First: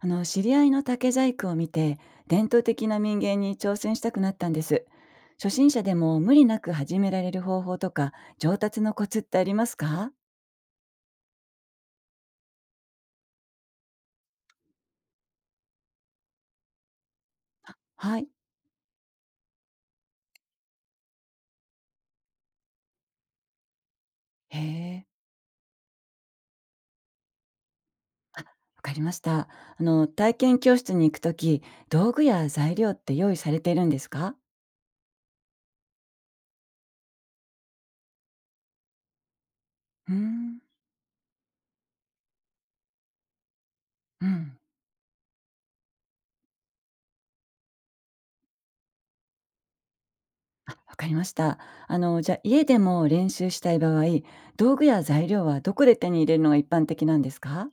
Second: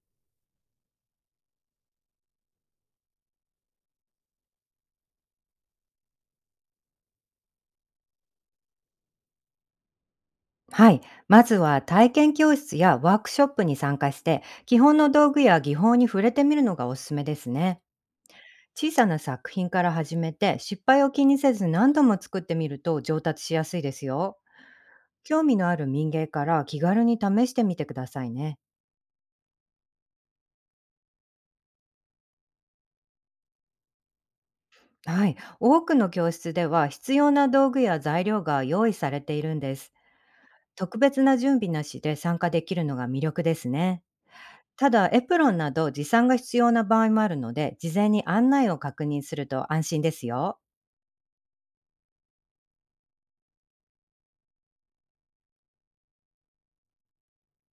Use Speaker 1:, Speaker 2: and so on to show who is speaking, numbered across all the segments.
Speaker 1: あの知り合いの竹細工を見て、伝統的な民芸に挑戦したくなったんです。初心者でも無理なく始められる方法とか上達のコツってありますか？
Speaker 2: はい。まずは体験教室やワークショップに参加して、基本の道具や技法に触れてみるのがおすすめですね。
Speaker 1: はい。
Speaker 2: 小さな作品から始めて、失敗を気にせず何度も作ってみると上達しやすいですよ。
Speaker 1: へえ。
Speaker 2: 興味のある民芸から気軽に試してみてくださいね。
Speaker 1: わかりました。体験教室に行くとき、道具や材料って用意されているんですか？
Speaker 2: はい。多くの教室では必要な道具や材料が用意されているんです。
Speaker 1: うーん。
Speaker 2: 特別な準備なしで参加できるのが魅力ですね。
Speaker 1: うん。
Speaker 2: ただ、エプロンなど持参が必要な場合もあるので、事前に案内を確認すると安心ですよ。
Speaker 1: わかりました。じゃあ家でも練習したい場合、道具や材料はどこで手に入れるのが一般的なんですか？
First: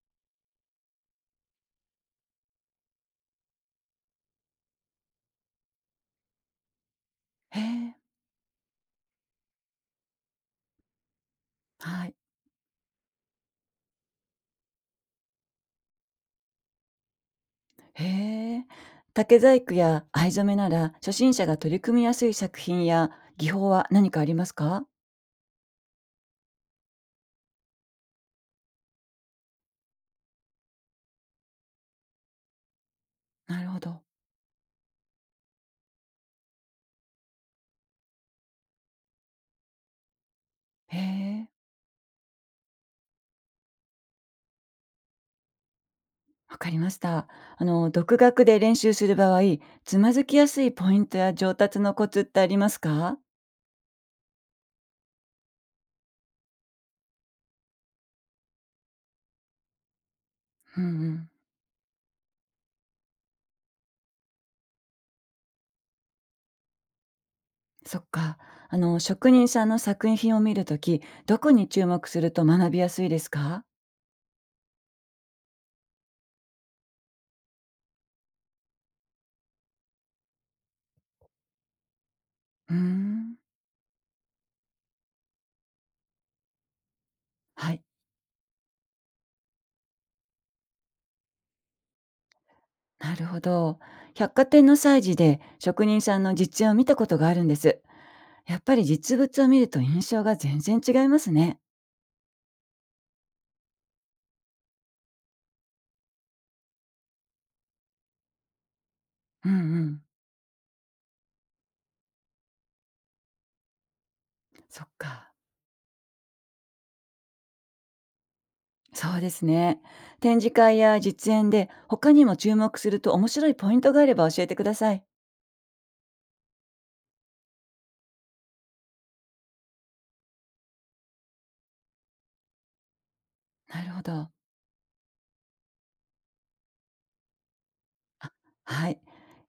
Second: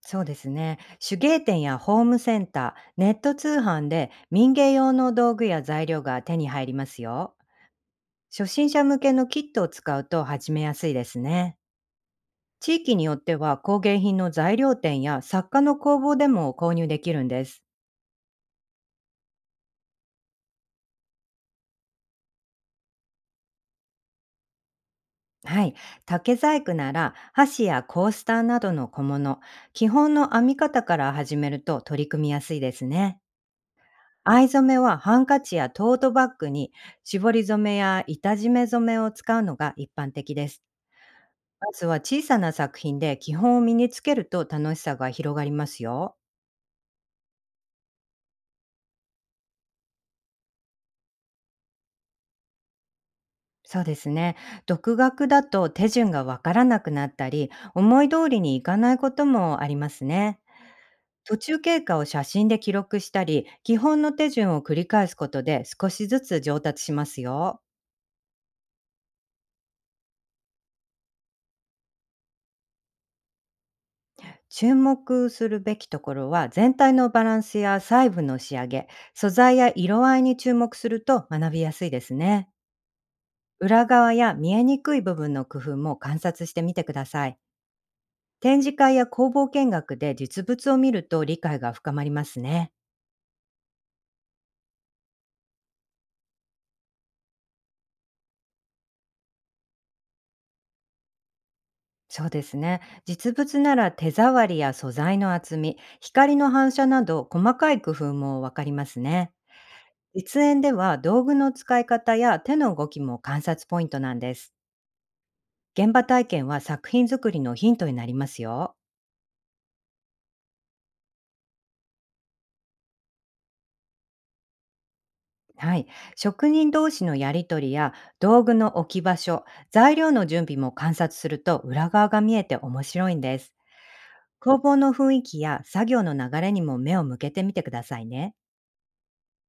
Speaker 2: そうですね。手芸店やホームセンター、ネット通販で民芸用の道具や材料が手に入りますよ。
Speaker 1: へえ。
Speaker 2: 初心者向けのキットを使うと始めやすいですね。
Speaker 1: はい。
Speaker 2: 地域によっては工芸品の材料店や作家の工房でも購入できるんです。
Speaker 1: へえ。竹細工や藍染めなら初心者が取り組みやすい作品や技法は何かありますか？
Speaker 2: はい。竹細工なら箸やコースターなどの小物、基本の編み方から始めると取り組みやすいですね。
Speaker 1: なるほど。
Speaker 2: 藍染めはハンカチやトートバッグに絞り染めや板締め染めを使うのが一般的です。
Speaker 1: へえ。
Speaker 2: まずは小さな作品で基本を身につけると楽しさが広がりますよ。
Speaker 1: わかりました。独学で練習する場合、つまずきやすいポイントや上達のコツってありますか？
Speaker 2: そうですね。独学だと手順がわからなくなったり、思い通りにいかないこともありますね。
Speaker 1: うんうん。
Speaker 2: 途中経過を写真で記録したり、基本の手順を繰り返すことで少しずつ上達しますよ。
Speaker 1: そっか。職人さんの作品を見るとき、どこに注目すると学びやすいですか？
Speaker 2: 注目するべきところは全体のバランスや細部の仕上げ、素材や色合いに注目すると学びやすいですね。
Speaker 1: うーん。
Speaker 2: 裏側や見えにくい部分の工夫も観察してみてください。
Speaker 1: はい。
Speaker 2: 展示会や工房見学で実物を見ると理解が深まりますね。
Speaker 1: なるほど。百貨店の催事で職人さんの実演を見たことがあるんです。やっぱり実物を見ると印象が全然違いますね。
Speaker 2: そうですね。実物なら手触りや素材の厚み、光の反射など細かい工夫もわかりますね。
Speaker 1: うんうん。
Speaker 2: 実演では道具の使い方や手の動きも観察ポイントなんです。
Speaker 1: そっか。
Speaker 2: 現場体験は作品作りのヒントになりますよ。
Speaker 1: そうですね。展示会や実演で他にも注目すると面白いポイントがあれば教えてください。
Speaker 2: はい。職人同士のやりとりや道具の置き場所、材料の準備も観察すると裏側が見えて面白いんです。
Speaker 1: なるほど。
Speaker 2: 工房の雰囲気や作業の流れにも目を向けてみてください
Speaker 1: あ、
Speaker 2: ね。
Speaker 1: はい。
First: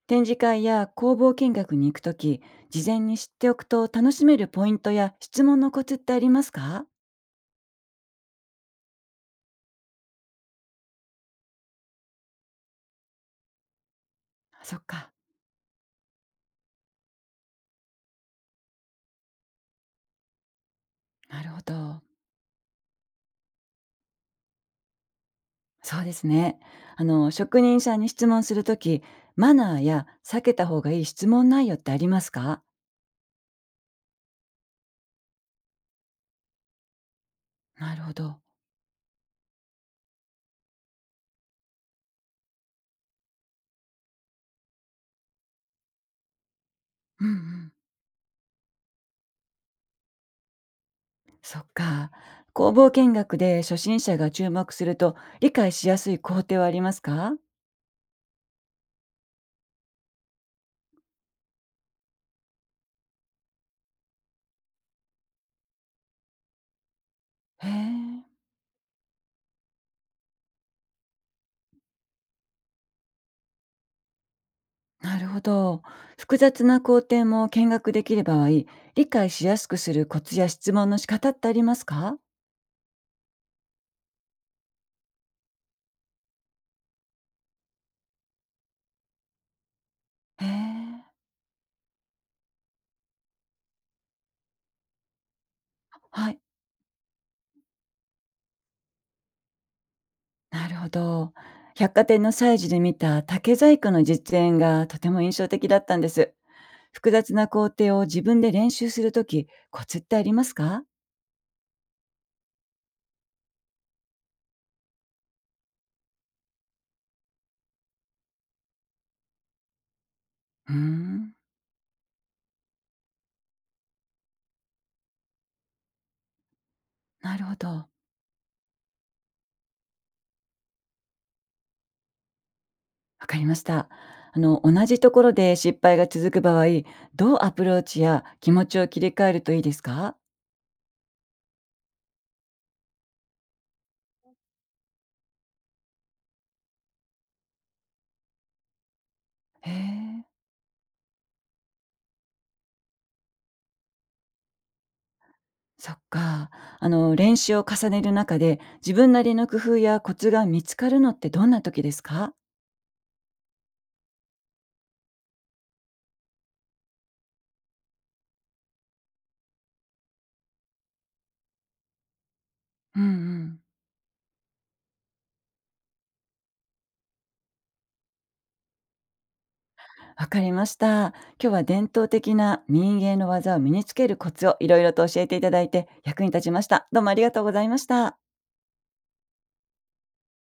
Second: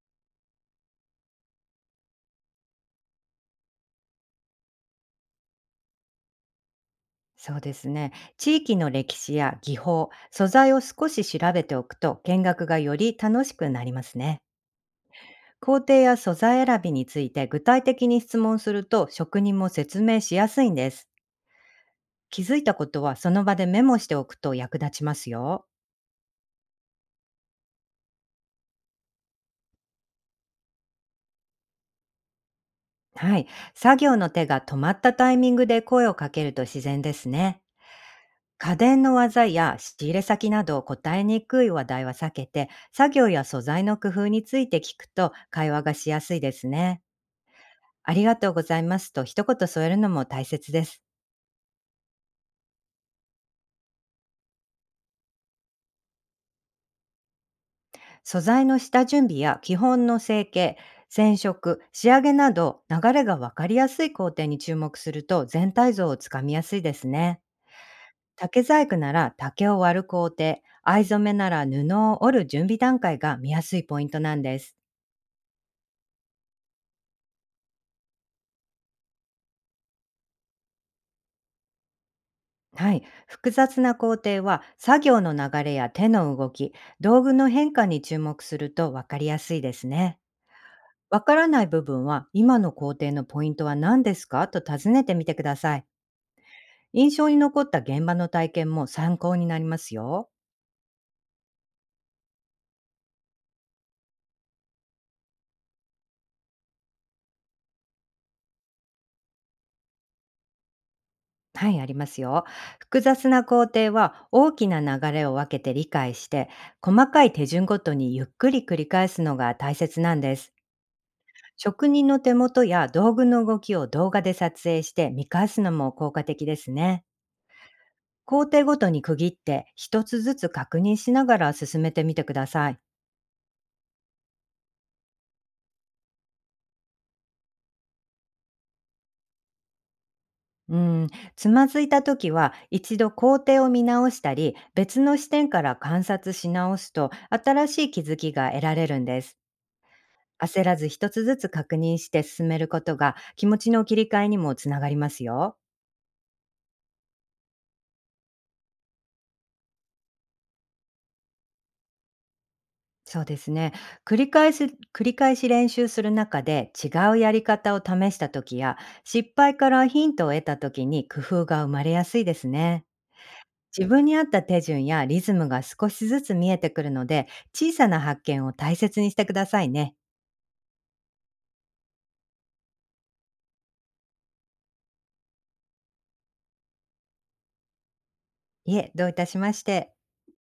Speaker 1: 展示会や工房見学に行くとき、事前に知っておくと楽しめるポイントや質問のコツってありますか？
Speaker 2: そうですね。地域の歴史や技法、素材を少し調べておくと見学がより楽しくなりますね。
Speaker 1: あ、そっか。
Speaker 2: 工程や素材選びについて具体的に質問すると職人も説明しやすいんです。
Speaker 1: なるほど。
Speaker 2: 気づいたことはその場でメモしておくと役立ちますよ。
Speaker 1: そうですね。職人さんに質問するとき、マナーや避けた方がいい質問内容ってありますか？
Speaker 2: はい。作業の手が止まったタイミングで声をかけると自然ですね。
Speaker 1: なるほど。
Speaker 2: 家電の技や仕入れ先など答えにくい話題は避けて、作業や素材の工夫について聞くと会話がしやすいですね。
Speaker 1: うんうん。
Speaker 2: ありがとうございますと一言添えるのも大切です。
Speaker 1: そっか。工房見学で初心者が注目すると理解しやすい工程はありますか？
Speaker 2: 素材の下準備や基本の成形、染色、仕上げなど流れが分かりやすい工程に注目すると全体像をつかみやすいですね。
Speaker 1: へえ。
Speaker 2: 竹細工なら竹を割る工程、藍染めなら布を織る準備段階が見やすいポイントなんです。
Speaker 1: なるほど。複雑な工程も見学できる場合、理解しやすくするコツや質問の仕方ってありますか？
Speaker 2: はい。複雑な工程は作業の流れや手の動き、道具の変化に注目すると分かりやすいですね。
Speaker 1: へえ。
Speaker 2: わからない部分は、今の工程のポイントは何ですかと尋ねてみてください。
Speaker 1: はい。
Speaker 2: 印象に残った現場の体験も参考になりますよ。
Speaker 1: なるほど。百貨店の催事で見た竹細工の実演がとても印象的だったんです。複雑な工程を自分で練習するとき、コツってありますか？
Speaker 2: はい、ありますよ。複雑な工程は大きな流れを分けて理解して、細かい手順ごとにゆっくり繰り返すのが大切なんです。
Speaker 1: うーん。
Speaker 2: 職人の手元や道具の動きを動画で撮影して見返すのも効果的ですね。
Speaker 1: なるほど。
Speaker 2: 工程ごとに区切って一つずつ確認しながら進めてみてください。
Speaker 1: わかりました。同じところで失敗が続く場合、どうアプローチや気持ちを切り替えるといいですか？
Speaker 2: うん、つまずいた時は一度工程を見直したり、別の視点から観察し直すと新しい気づきが得られるんです。
Speaker 1: へえ、
Speaker 2: 焦らず一つずつ確認して進めることが気持ちの切り替えにもつながりますよ。
Speaker 1: そっか。練習を重ねる中で、自分なりの工夫やコツが見つかるのってどんな時ですか？
Speaker 2: そうですね。繰り返す繰り返し練習する中で違うやり方を試した時や、失敗からヒントを得た時に工夫が生まれやすいですね。
Speaker 1: うんうん。
Speaker 2: 自分に合った手順やリズムが少しずつ見えてくるので、小さな発見を大切にしてくださいね。
Speaker 1: わかりました。今日は伝統的な民芸の技を身につけるコツをいろいろと教えていただいて役に立ちました。どうもありがとうございました。
Speaker 2: いえ、どういたしまして。